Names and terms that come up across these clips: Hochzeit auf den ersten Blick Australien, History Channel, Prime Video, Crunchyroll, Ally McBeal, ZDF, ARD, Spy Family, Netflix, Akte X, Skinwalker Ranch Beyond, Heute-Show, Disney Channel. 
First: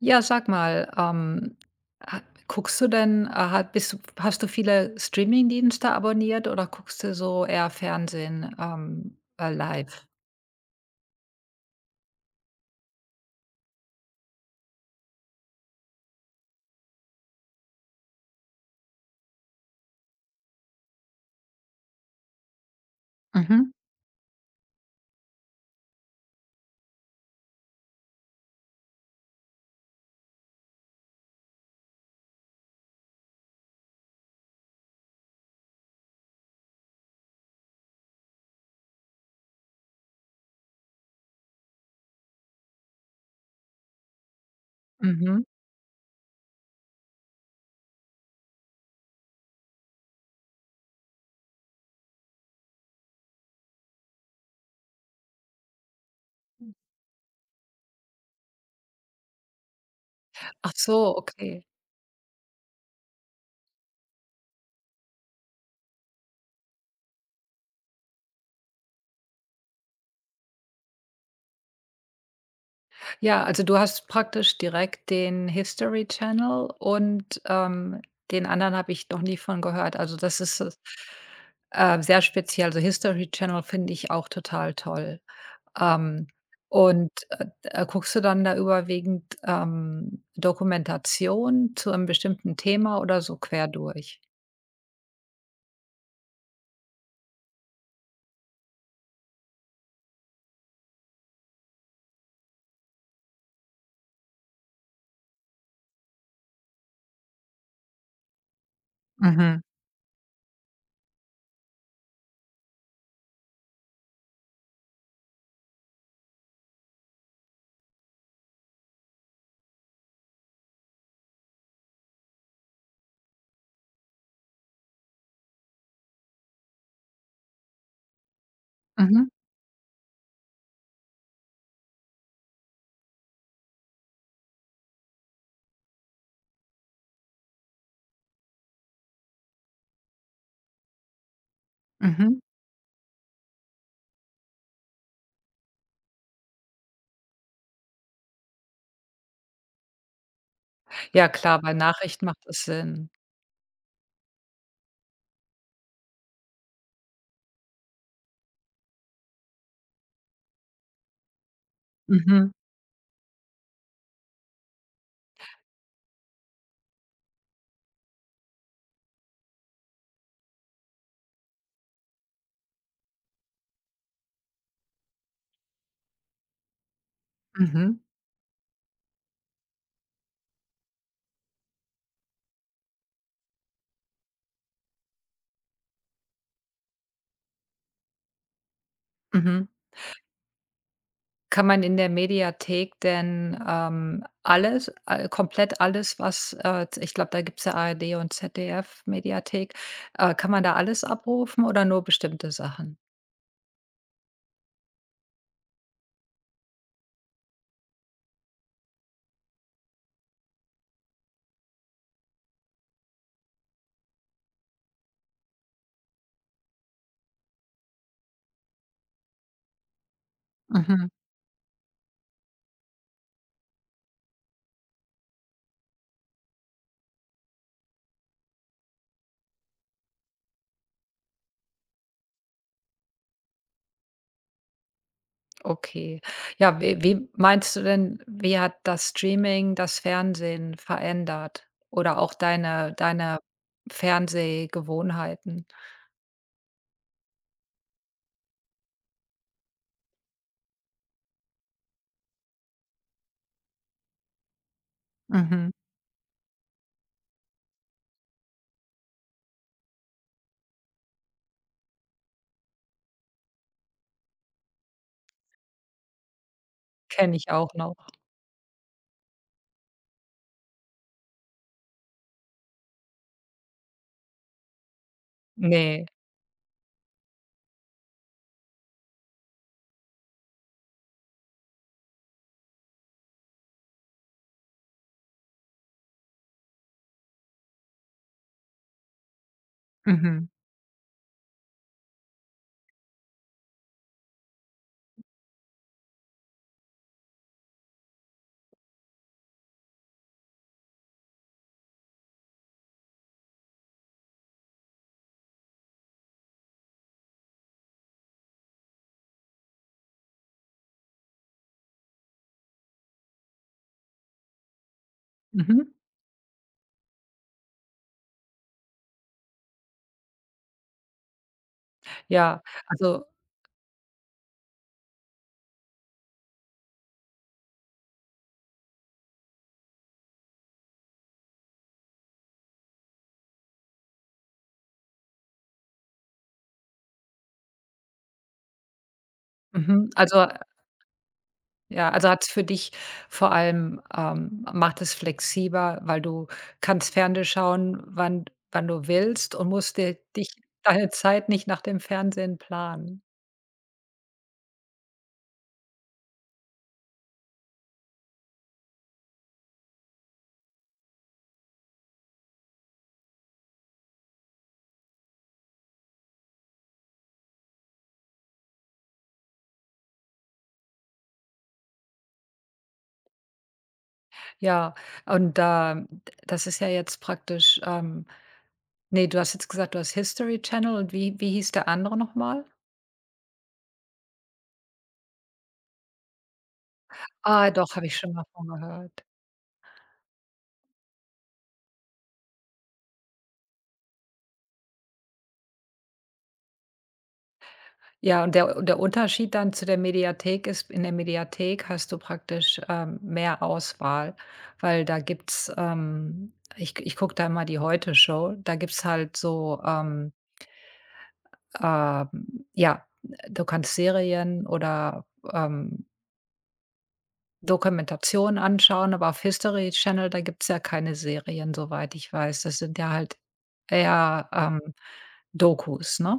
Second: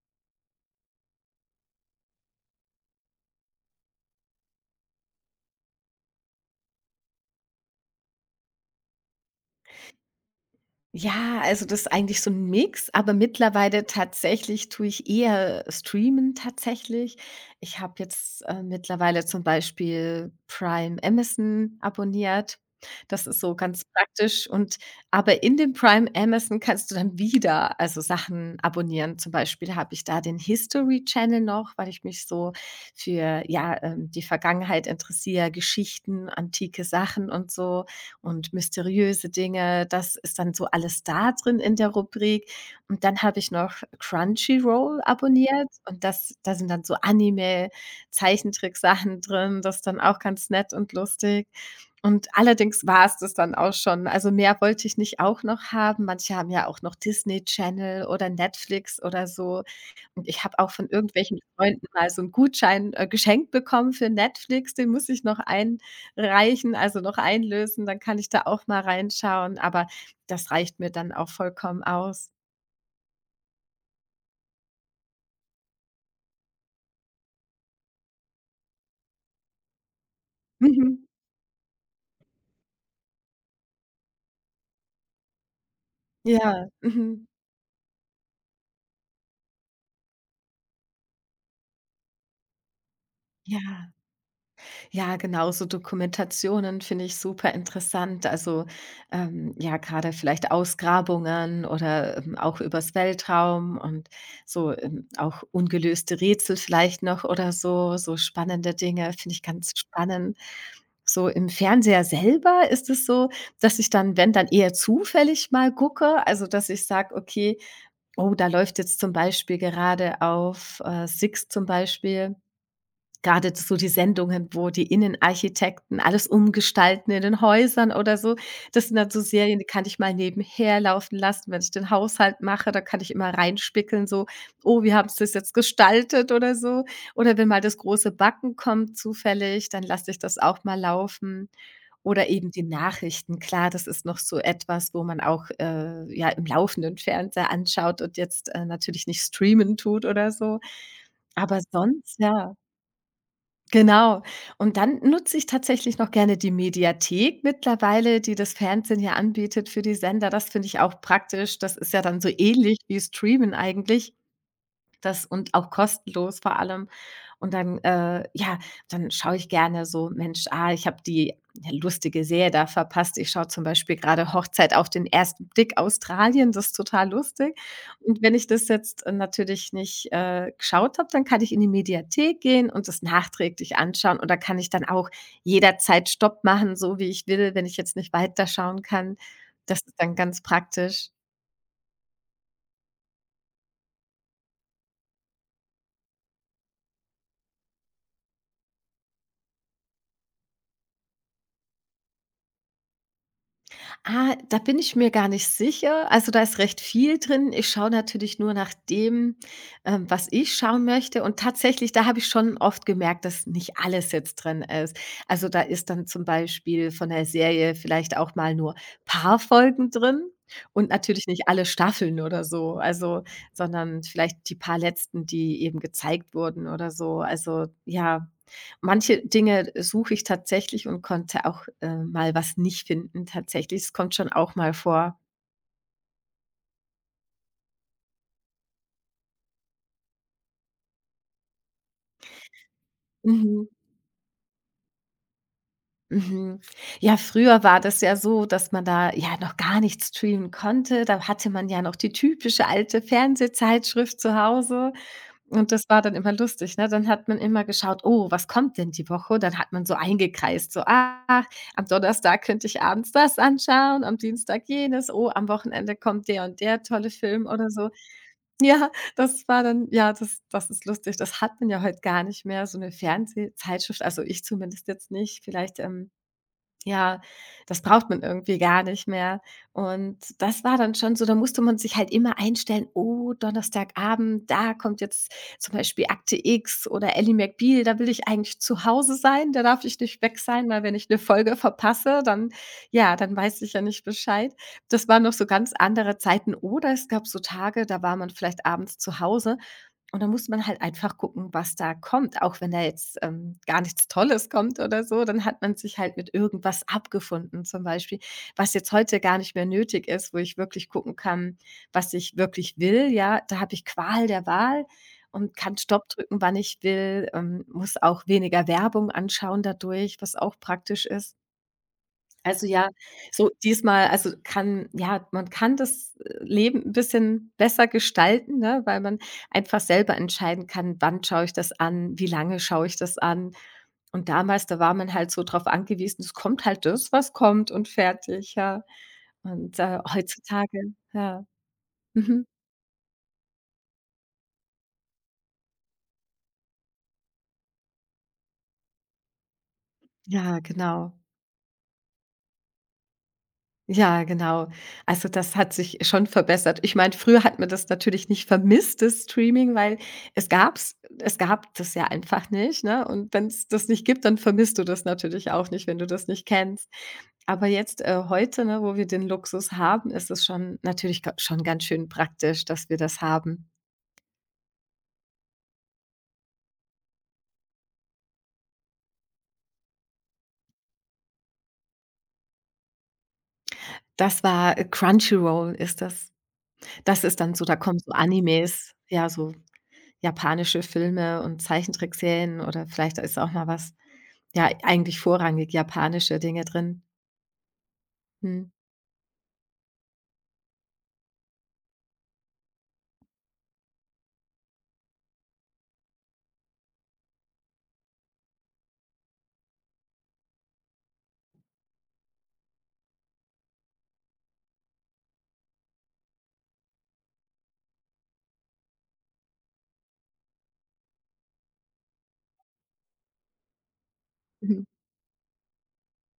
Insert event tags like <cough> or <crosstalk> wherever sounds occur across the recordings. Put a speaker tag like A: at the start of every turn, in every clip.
A: Ja, sag mal, ha guckst du denn ha bist du hast du viele Streamingdienste abonniert oder guckst du so eher Fernsehen, live?
B: Ja, also das ist eigentlich so ein Mix, aber mittlerweile tatsächlich tue ich eher streamen tatsächlich. Ich habe jetzt, mittlerweile zum Beispiel Prime Amazon abonniert. Das ist so
A: Mhm,
B: ganz praktisch und aber in dem Prime Amazon kannst du dann wieder, also, Sachen abonnieren. Zum Beispiel habe ich da den History Channel noch, weil ich mich so für, ja, die Vergangenheit interessiere, Geschichten, antike Sachen und so und mysteriöse Dinge. Das ist dann so alles da drin in der Rubrik. Und dann habe ich noch Crunchyroll
A: mhm.
B: abonniert und das da sind dann so Anime, Zeichentricksachen drin. Das ist dann auch ganz nett und lustig. Und allerdings war es das dann auch schon. Also, mehr wollte ich nicht auch noch haben. Manche haben ja auch noch Disney Channel oder Netflix oder so. Und ich habe auch
A: Ach
B: von
A: so,
B: irgendwelchen
A: okay.
B: Freunden mal so einen Gutschein, geschenkt bekommen für Netflix. Den muss ich noch einreichen, also noch einlösen, dann kann ich da auch mal reinschauen, aber das reicht mir dann auch vollkommen aus.
A: Ja, also du hast praktisch direkt den History Channel und, den anderen habe ich noch nie von gehört. Also,
B: Mhm.
A: sehr speziell. Also, History Channel finde ich auch total toll. Ähm,
B: Ja, mhm.
A: Guckst du dann da überwiegend, Dokumentation zu einem bestimmten Thema oder so quer
B: Ja.
A: durch?
B: Ja, genau, so Dokumentationen finde ich super interessant. Also ja, gerade vielleicht Ausgrabungen oder auch übers Weltraum und so auch ungelöste Rätsel vielleicht noch oder so, so spannende Dinge finde ich
A: Mhm,
B: ganz spannend. So im Fernseher selber ist es so, dass ich dann, wenn dann eher zufällig mal gucke, also dass ich sage, okay, oh, da läuft jetzt zum Beispiel gerade auf Six zum Beispiel gerade so die Sendungen, wo die Innenarchitekten alles umgestalten in den Häusern oder so. Das sind dann so
A: mhm,
B: Serien, die kann ich mal nebenher laufen lassen, wenn ich den Haushalt mache. Da kann ich immer reinspickeln, so: „Oh, wie haben sie das jetzt gestaltet?“ oder so. Oder wenn mal das große Backen kommt zufällig, dann lasse ich das auch mal laufen. Oder
A: mhm.
B: eben die Nachrichten. Klar, das ist noch so etwas, wo man auch, ja, im laufenden Fernseher anschaut und jetzt, natürlich nicht streamen tut oder so.
A: Ja
B: Aber
A: klar, bei
B: sonst,
A: Nachrichten macht
B: ja.
A: es Sinn.
B: Genau. Und dann nutze ich tatsächlich noch gerne die Mediathek mittlerweile, die das Fernsehen ja anbietet für die Sender. Das finde ich auch praktisch. Das ist ja dann so
A: Mhm,
B: ähnlich wie Streamen eigentlich. Das und auch kostenlos vor allem. Und dann, ja, dann schaue ich gerne so: „Mensch, ah, ich habe die ja, lustige Serie da verpasst.“ Ich schaue zum Beispiel gerade „Hochzeit auf den ersten Blick Australien“, das ist total lustig.
A: mhm,
B: Und wenn ich das jetzt, natürlich nicht, geschaut habe, dann kann ich in die Mediathek gehen und das nachträglich anschauen und da kann ich dann auch jederzeit Stopp machen, so wie ich will, wenn ich jetzt nicht weiterschauen kann.
A: mhm.
B: Das ist dann ganz praktisch.
A: Kann man in der Mediathek denn, alles all komplett alles, was, ich glaube, da gibt's ja ARD und ZDF Mediathek. Kann man da alles abrufen oder nur bestimmte Sachen?
B: Ah, da bin ich mir gar nicht sicher. Also, da ist recht viel drin. Ich schaue natürlich nur nach dem, was ich schauen möchte. Und tatsächlich, da habe ich schon oft gemerkt, dass nicht alles jetzt drin ist. Also, da ist dann zum Beispiel von der Serie vielleicht auch mal nur paar Folgen drin und
A: Mhm.
B: natürlich nicht alle Staffeln oder so. Also, sondern vielleicht die paar letzten, die eben gezeigt wurden oder so. Also, ja. Manche Dinge suche ich tatsächlich und konnte auch, mal was nicht finden tatsächlich. Es kommt schon auch mal vor.
A: Okay. Ja, we wie meinst du denn, wie hat das Streaming das Fernsehen verändert oder auch deine
B: Mhm,
A: Fernsehgewohnheiten?
B: mhm. Ja, früher war das ja so, dass man da ja noch gar nicht streamen konnte. Da hatte man ja noch die typische alte Fernsehzeitschrift zu Hause und
A: Mhm.
B: das war dann immer lustig, ne? Dann hat man immer geschaut: „Oh, was kommt denn die Woche?“ Dann hat man so eingekreist, so: „Ach, am Donnerstag könnte ich abends das anschauen, am Dienstag jenes. Oh, am Wochenende kommt der und der tolle
A: Kenne
B: Film“
A: ich
B: oder
A: auch
B: so.
A: noch.
B: Ja, das war dann ja, das das ist lustig. Das hat man ja heute gar nicht mehr, so eine Fernsehzeitschrift, also ich zumindest jetzt nicht. Vielleicht,
A: Ne.
B: ja, das braucht man irgendwie gar nicht mehr. Und das war dann schon so da musste man sich halt immer einstellen: „Oh, Donnerstagabend, da kommt jetzt zum Beispiel Akte X oder Ally McBeal, da will ich eigentlich zu Hause sein, da darf ich nicht weg
A: Mhm,
B: sein, weil wenn ich eine Folge verpasse, dann ja, dann weiß ich ja nicht Bescheid.“ Das waren noch so ganz andere Zeiten. Oder es gab so Tage, da war man vielleicht abends zu Hause und da muss man halt einfach gucken, was da kommt. Auch wenn da jetzt, gar nichts Tolles kommt oder so, dann hat man sich halt mit irgendwas abgefunden, zum Beispiel, was jetzt heute gar nicht mehr nötig ist, wo ich wirklich gucken kann, was ich wirklich will, ja. Da habe ich Qual der Wahl und kann
A: mhm.
B: Stopp drücken, wann ich will, muss auch weniger Werbung anschauen dadurch, was auch praktisch ist.
A: Ja,
B: Also, ja,
A: also
B: so diesmal also, kann ja, man kann das, Leben ein bisschen besser gestalten, ne, weil man einfach selber entscheiden kann: „Wann schaue ich das an? Wie lange schaue ich das an?“ Und damals, da war man halt so drauf angewiesen, es kommt halt das, was kommt und fertig, ja. Und,
A: mhm, also äh,
B: heutzutage ja.
A: ja, also hat
B: Mhm.
A: es für dich vor allem macht es flexibler, weil du kannst Fernsehen schauen, wann du willst und musst dir dich
B: Ja,
A: deine
B: genau.
A: Zeit nicht nach dem Fernsehen planen.
B: Ja, genau. Also, das hat sich schon verbessert. Ich meine, früher hat man das natürlich nicht vermisst, das Streaming, weil es gab das ja einfach nicht, ne? Und wenn es das nicht gibt, dann vermisst du das natürlich auch nicht, wenn du das nicht kennst. Aber jetzt, heute, ne, wo wir den Luxus haben, ist es schon natürlich ga schon ganz schön praktisch, dass wir das haben.
A: Ja, und da Das ist ja jetzt praktisch, ne, du hast jetzt gesagt, du hast History Channel und wie hieß der andere noch mal?
B: Das war, Crunchyroll ist das. Das ist dann so
A: Ah,
B: da
A: doch,
B: kommen
A: habe
B: so
A: ich schon mal von
B: Animes,
A: gehört.
B: ja, so japanische Filme und Zeichentrickserien oder vielleicht ist auch mal was ja, eigentlich vorrangig japanische Dinge drin.
A: Ja, und
B: Mhm.
A: der Unterschied dann zu der Mediathek ist, in der Mediathek hast du praktisch, mehr Auswahl, weil da gibt's, ähm, ich gucke da immer die Heute-Show, da gibt's halt so, ähm ja, du kannst Serien oder, ähm Dokumentation anschauen, aber auf History Channel, da gibt's ja keine Serien, soweit ich weiß. Das sind ja halt eher, Dokus, ne?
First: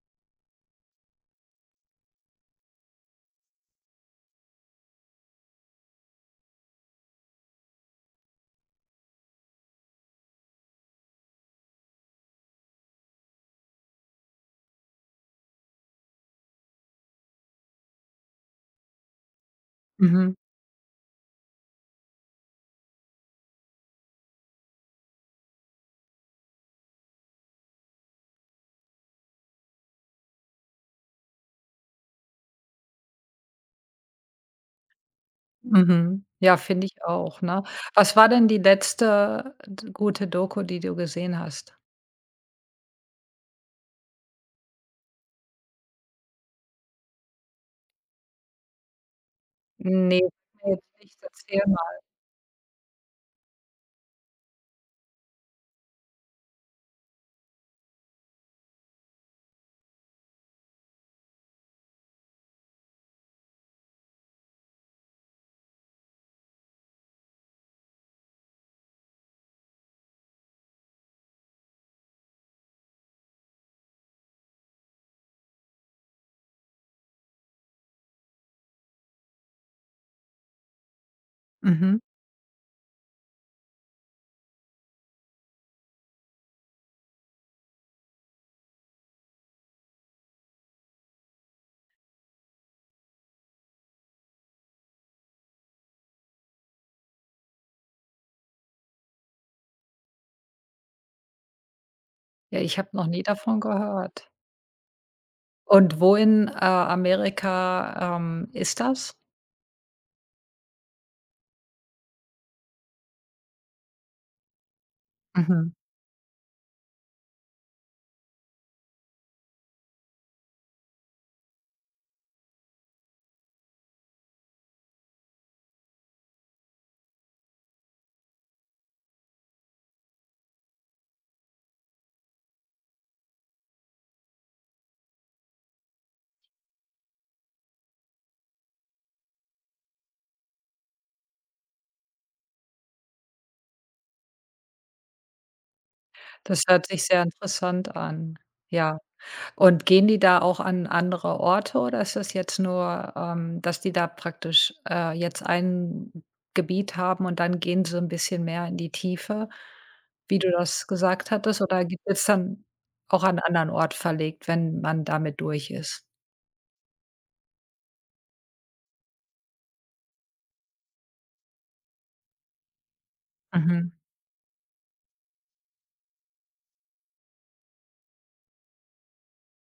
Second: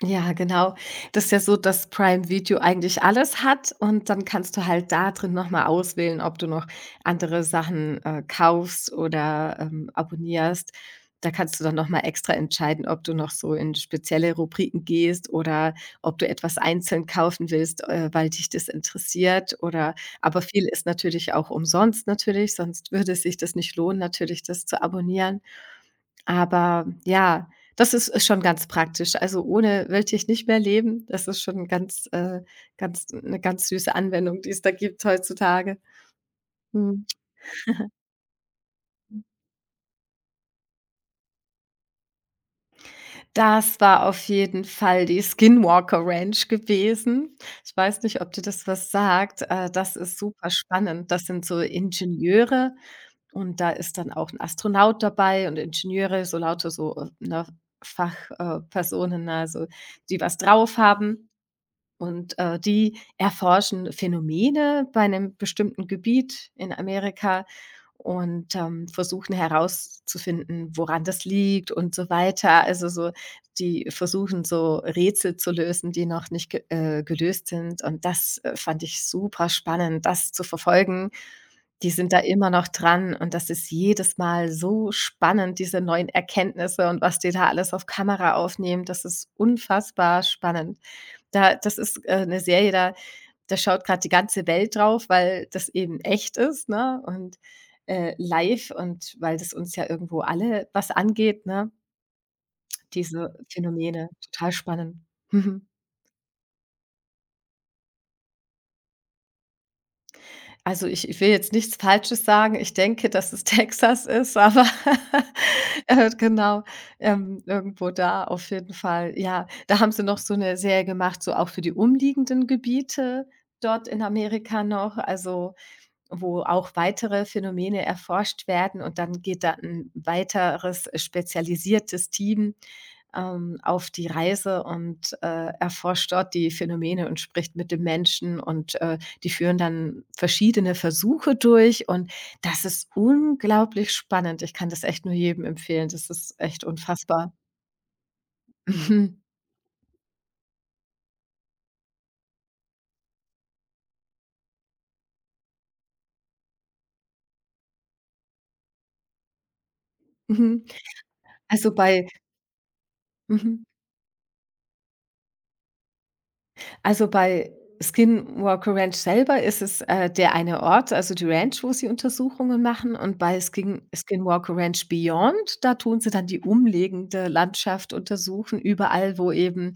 B: Ja, genau. Das ist ja so, dass Prime Video eigentlich alles hat und dann kannst du halt da drin noch mal auswählen, ob du noch andere Sachen, kaufst oder, abonnierst. Da kannst du dann noch mal extra entscheiden, ob du noch so in spezielle Rubriken gehst oder ob du etwas einzeln kaufen willst, weil dich das interessiert oder
A: Mhm,
B: aber viel ist natürlich auch umsonst natürlich, sonst würde sich das nicht lohnen, natürlich das zu abonnieren. Aber ja, das ist schon ganz praktisch. Also, ohne wollte ich nicht mehr leben. Das ist schon ganz ganz eine ganz süße Anwendung, die es da gibt heutzutage.
A: mhm. Ja, finde ich
B: Mhm.
A: auch, ne? Was war denn die letzte d gute Doku, die du gesehen hast?
B: Das war auf jeden Fall die Skinwalker Ranch gewesen. Ich weiß nicht, ob dir das was sagt. Das ist
A: Ne,
B: super
A: jetzt
B: spannend.
A: nicht,
B: Das sind so
A: erzähl mal.
B: Ingenieure und da ist dann auch ein Astronaut dabei und Ingenieure, so lauter so, ne, Fach Personen, also die was drauf haben. Und, die erforschen Phänomene bei einem bestimmten Gebiet in Amerika und, versuchen herauszufinden, woran das liegt und so weiter. Also, so die versuchen so Rätsel zu lösen, die noch nicht ge gelöst sind. Und das, fand ich super spannend, das zu verfolgen. Die
A: Mhm.
B: sind da immer noch dran und das ist jedes Mal so spannend, diese neuen Erkenntnisse und was die da alles auf Kamera aufnehmen. Das ist unfassbar spannend. Da Das ist, 'ne Serie, da schaut gerade die ganze Welt drauf, weil das eben echt ist, ne, und, live und weil das uns ja irgendwo alle was angeht, ne,
A: Ja, ich habe noch nie
B: diese
A: davon
B: Phänomene.
A: gehört.
B: Total spannend. Mhm.
A: Und wo in, Amerika, ist das?
B: Also, ich will jetzt nichts Falsches sagen. Ich denke, dass es <laughs> Texas ist, aber,
A: Mhm.
B: <laughs> genau, irgendwo da auf jeden Fall. Ja, da haben sie noch so eine Serie gemacht, so auch für die umliegenden Gebiete dort in Amerika noch. Also wo auch weitere Phänomene erforscht werden und dann geht da ein weiteres spezialisiertes Team, auf die Reise und, erforscht dort die Phänomene und spricht mit den Menschen und, die führen dann verschiedene Versuche durch und das ist unglaublich spannend. Ich kann das echt nur jedem empfehlen. Das ist
A: Das
B: echt
A: hört sich sehr
B: unfassbar. <laughs>
A: interessant an. Ja.
B: Mhm.
A: Und gehen die da auch an andere Orte oder ist das jetzt nur, dass die da praktisch, jetzt ein Gebiet haben und dann gehen sie ein bisschen mehr in die Tiefe, wie du
B: Mhm.
A: das gesagt hattest?
B: Also
A: Oder gibt
B: bei
A: es dann auch an
B: Mhm.
A: anderen Ort verlegt, wenn man damit durch ist?
B: Also, bei Skinwalker Ranch selber ist es, der eine Ort, also die Ranch, wo sie Untersuchungen machen und bei
A: Mhm.
B: Skinwalker Ranch Beyond, da tun sie dann die umliegende Landschaft untersuchen, überall, wo eben,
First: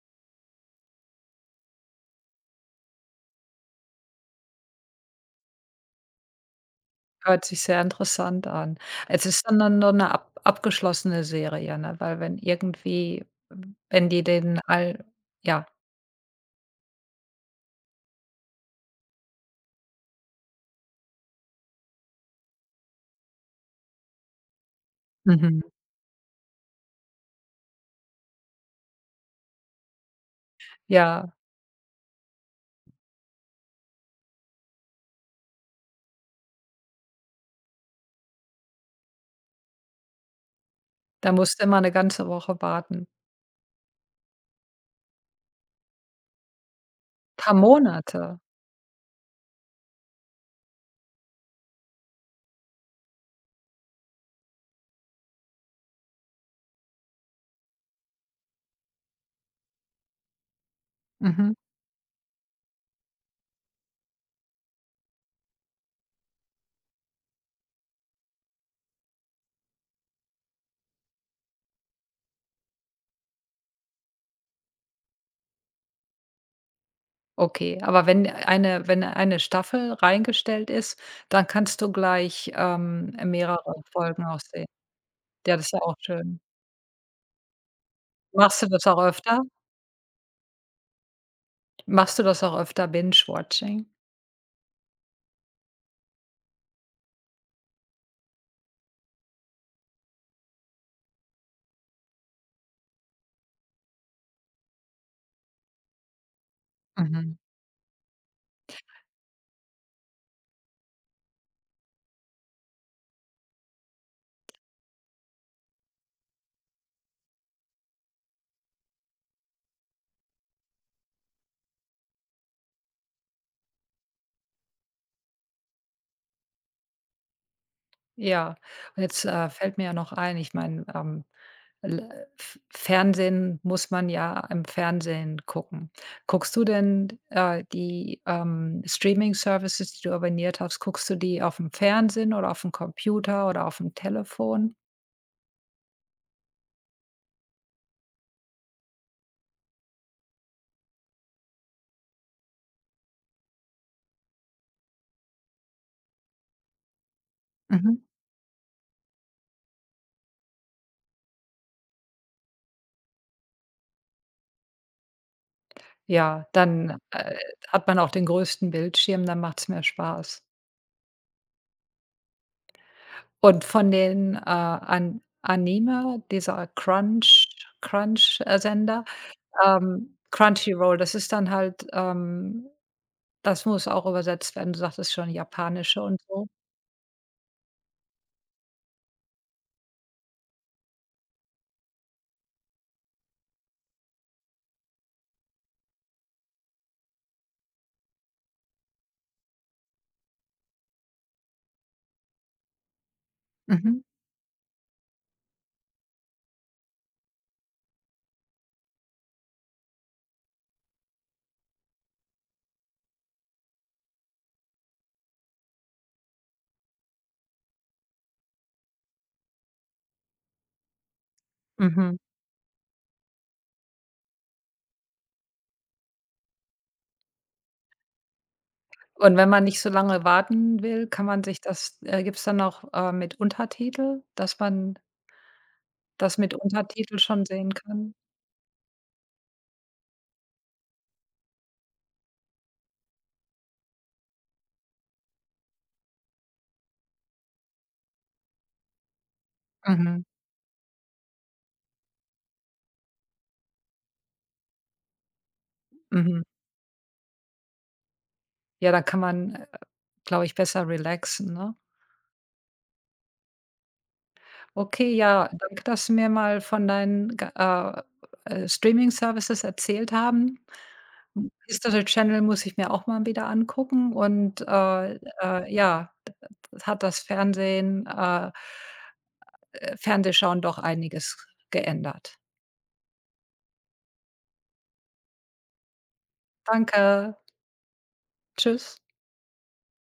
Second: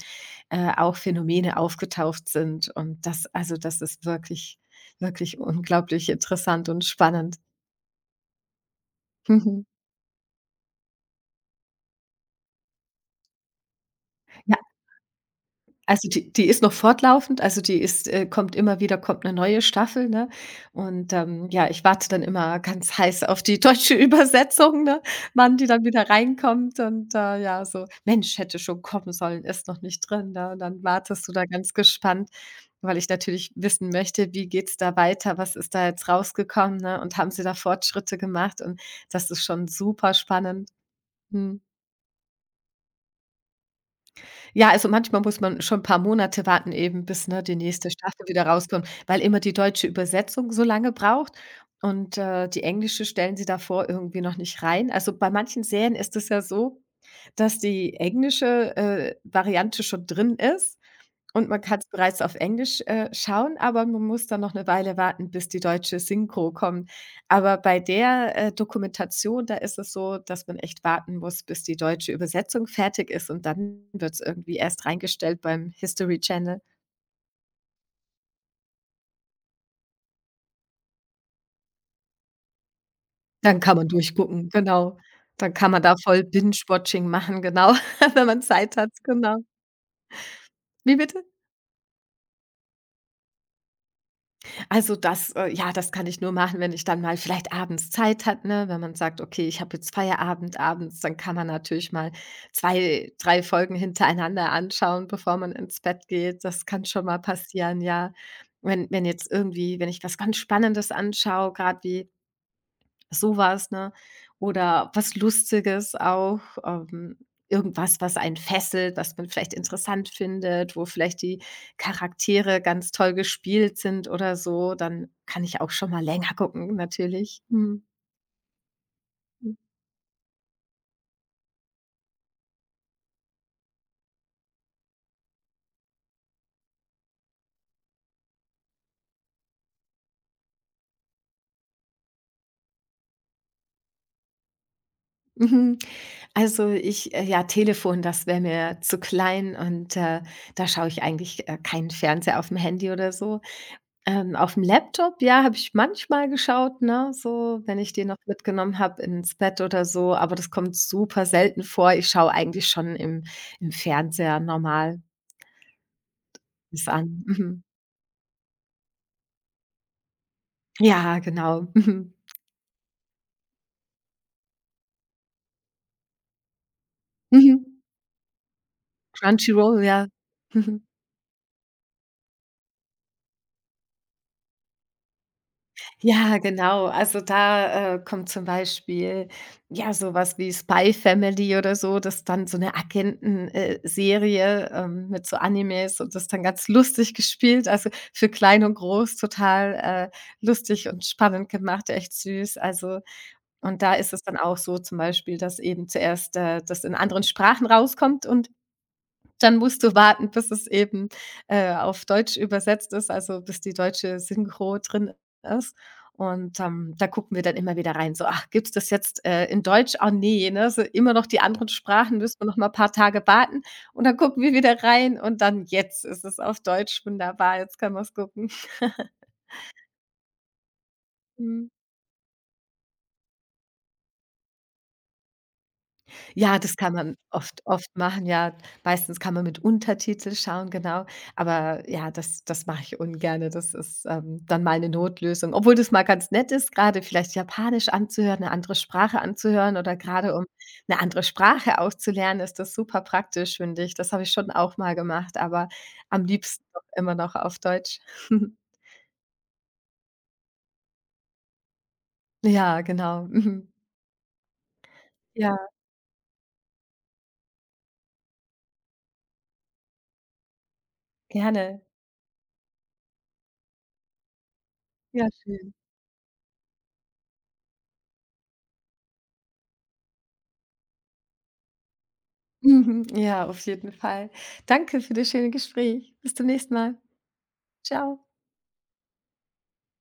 B: auch Phänomene aufgetaucht sind und das also, das ist wirklich, wirklich unglaublich interessant und spannend.
A: Hört sich sehr interessant an. Es ist dann
B: <laughs>
A: nur eine ab abgeschlossene Serie, ne? Weil wenn irgendwie wenn die
B: Ja.
A: den all ja.
B: Also, die ist noch fortlaufend, also, die ist kommt immer wieder kommt eine neue Staffel, ne? Und, ja, ich warte dann immer ganz heiß auf die deutsche <laughs> Übersetzung, ne, wann
A: Mhm.
B: die dann wieder reinkommt und, ja, so: „Mensch, hätte schon kommen sollen, ist noch nicht drin“, ne? Und dann wartest du
A: Ja,
B: da ganz gespannt, weil ich natürlich wissen möchte, wie geht's da weiter? Was ist da jetzt rausgekommen, ne? Und haben sie da Fortschritte gemacht? Und das ist schon super spannend.
A: da musst
B: Mhm.
A: du immer 'ne ganze Woche warten.
B: Ja, also manchmal muss man schon ein paar Monate warten eben, bis, ne,
A: Paar
B: die nächste Staffel
A: Monate?
B: wieder rauskommt, weil immer die deutsche Übersetzung so lange braucht und, die englische stellen sie davor irgendwie noch nicht rein. Also, bei manchen Serien ist es ja so, dass die englische, Variante schon drin ist und
A: Mhm,
B: man kann es bereits auf Englisch, schauen, aber man muss dann noch eine Weile warten, bis die deutsche Synchro kommt. Aber bei der, Dokumentation, da ist es so, dass man echt warten muss, bis die deutsche Übersetzung fertig ist und dann wird es irgendwie erst reingestellt beim History Channel.
A: okay. Aber wenn eine Staffel reingestellt ist, dann kannst du gleich,
B: Dann
A: mehrere
B: kann man
A: Folgen auch
B: durchgucken,
A: sehen.
B: genau. Dann
A: Ja, das
B: kann
A: ist
B: man
A: ja
B: da
A: auch
B: voll
A: schön.
B: Binge-Watching machen, genau, <laughs> wenn man
A: Machst du
B: Zeit
A: das
B: hat,
A: auch
B: genau.
A: öfter?
B: Wie bitte?
A: Machst du das auch öfter, Binge-Watching?
B: Also das ja, das kann ich nur machen, wenn ich dann mal vielleicht abends Zeit hat, ne? Wenn man sagt: „Okay, ich habe jetzt Feierabend abends“, dann kann man natürlich mal 2, 3 Folgen hintereinander anschauen, bevor man ins Bett geht. Das kann schon mal
A: Mhm.
B: passieren, ja. Wenn jetzt irgendwie wenn ich was ganz Spannendes anschaue, gerade wie so was, ne? Oder was Lustiges auch, ähm, irgendwas, was einen fesselt, was man vielleicht interessant findet, wo vielleicht die Charaktere ganz toll gespielt sind oder so, dann kann ich auch schon mal länger gucken natürlich. Mhm.
A: Ja, und jetzt, fällt mir ja noch ein, ich meine, l F Fernsehen muss man ja im Fernsehen gucken. Guckst du denn, die, Streaming-Services, die du abonniert hast, guckst du die auf dem Fernsehen oder auf dem Computer oder auf dem Telefon?
B: Mhm. Also, ich ja, Telefon, das wäre mir zu klein und, da schaue ich eigentlich, keinen Fernseher auf dem Handy oder so. Auf dem Laptop, ja, habe ich manchmal geschaut, ne, so, wenn ich
A: Mhm.
B: den noch mitgenommen habe ins Bett oder so, aber das kommt super selten vor. Ich schaue eigentlich schon im Fernseher normal
A: Ja,
B: was
A: dann,
B: an. Mhm.
A: hat man auch den größten Bildschirm, dann macht's mehr Spaß.
B: Ja, genau. Mhm.
A: Und von den, An Anime, dieser
B: Mhm.
A: Crunch-Sender,
B: Crunchyroll, ja. Mhm.
A: Crunchyroll, das ist dann halt, das muss auch übersetzt werden. Du sagtest schon japanische und
B: Ja,
A: so.
B: genau. Also, da, kommt zum Beispiel, ja, sowas wie Spy Family oder so, das ist dann so eine Agentenserie Serie, mit so Animes und das ist dann ganz lustig gespielt. Also, für klein und groß total, lustig und spannend gemacht, echt süß. Also, und da
A: Mhm,
B: ist es dann auch so zum Beispiel, dass eben zuerst, das in anderen Sprachen rauskommt und dann musst du warten, bis es eben, auf Deutsch übersetzt ist, also bis die deutsche Synchro drin ist. Und, da gucken wir dann immer wieder rein, so: „Ach, gibt's das jetzt, in Deutsch? Ah nee. Ne? So immer noch die anderen
A: mhm.
B: Sprachen, müssen wir noch mal ein paar Tage warten. Und dann gucken wir wieder rein und dann jetzt ist es auf Deutsch. Wunderbar, jetzt können wir's gucken.“
A: Und wenn man nicht so lange warten will, kann man sich
B: <laughs>
A: das gibt's dann auch, mit Untertitel, dass man das mit
B: Ja, das kann man
A: Untertitel schon
B: oft
A: sehen
B: oft
A: kann?
B: machen, ja. Meistens kann man mit Untertitel schauen, genau. Aber ja, das mache ich ungerne. Das ist, dann mal eine Notlösung, obwohl das mal ganz nett ist, gerade vielleicht Japanisch anzuhören, eine andere Sprache anzuhören oder
A: Mhm,
B: gerade um eine andere Sprache auch zu lernen, ist das super praktisch, finde ich. Das habe ich schon auch mal gemacht, aber am
A: mhm.
B: liebsten doch immer noch auf Deutsch. <laughs>
A: Ja, da kann man, glaube ich, besser relaxen, ne?
B: Ja, genau. Mhm.
A: Okay, ja,
B: Ja,
A: danke, dass du mir mal von deinen g Streaming-Services erzählt haben. Hm,
B: gerne.
A: History Channel muss ich mir auch mal wieder angucken und,
B: Ja, schön.
A: ja, d d hat das Fernsehen Fernsehschauen doch einiges geändert.
B: <laughs> Mhm. Ja, auf jeden Fall. Danke für das schöne Gespräch. Bis zum nächsten Mal.
A: Danke.
B: Ciao.
A: Tschüss.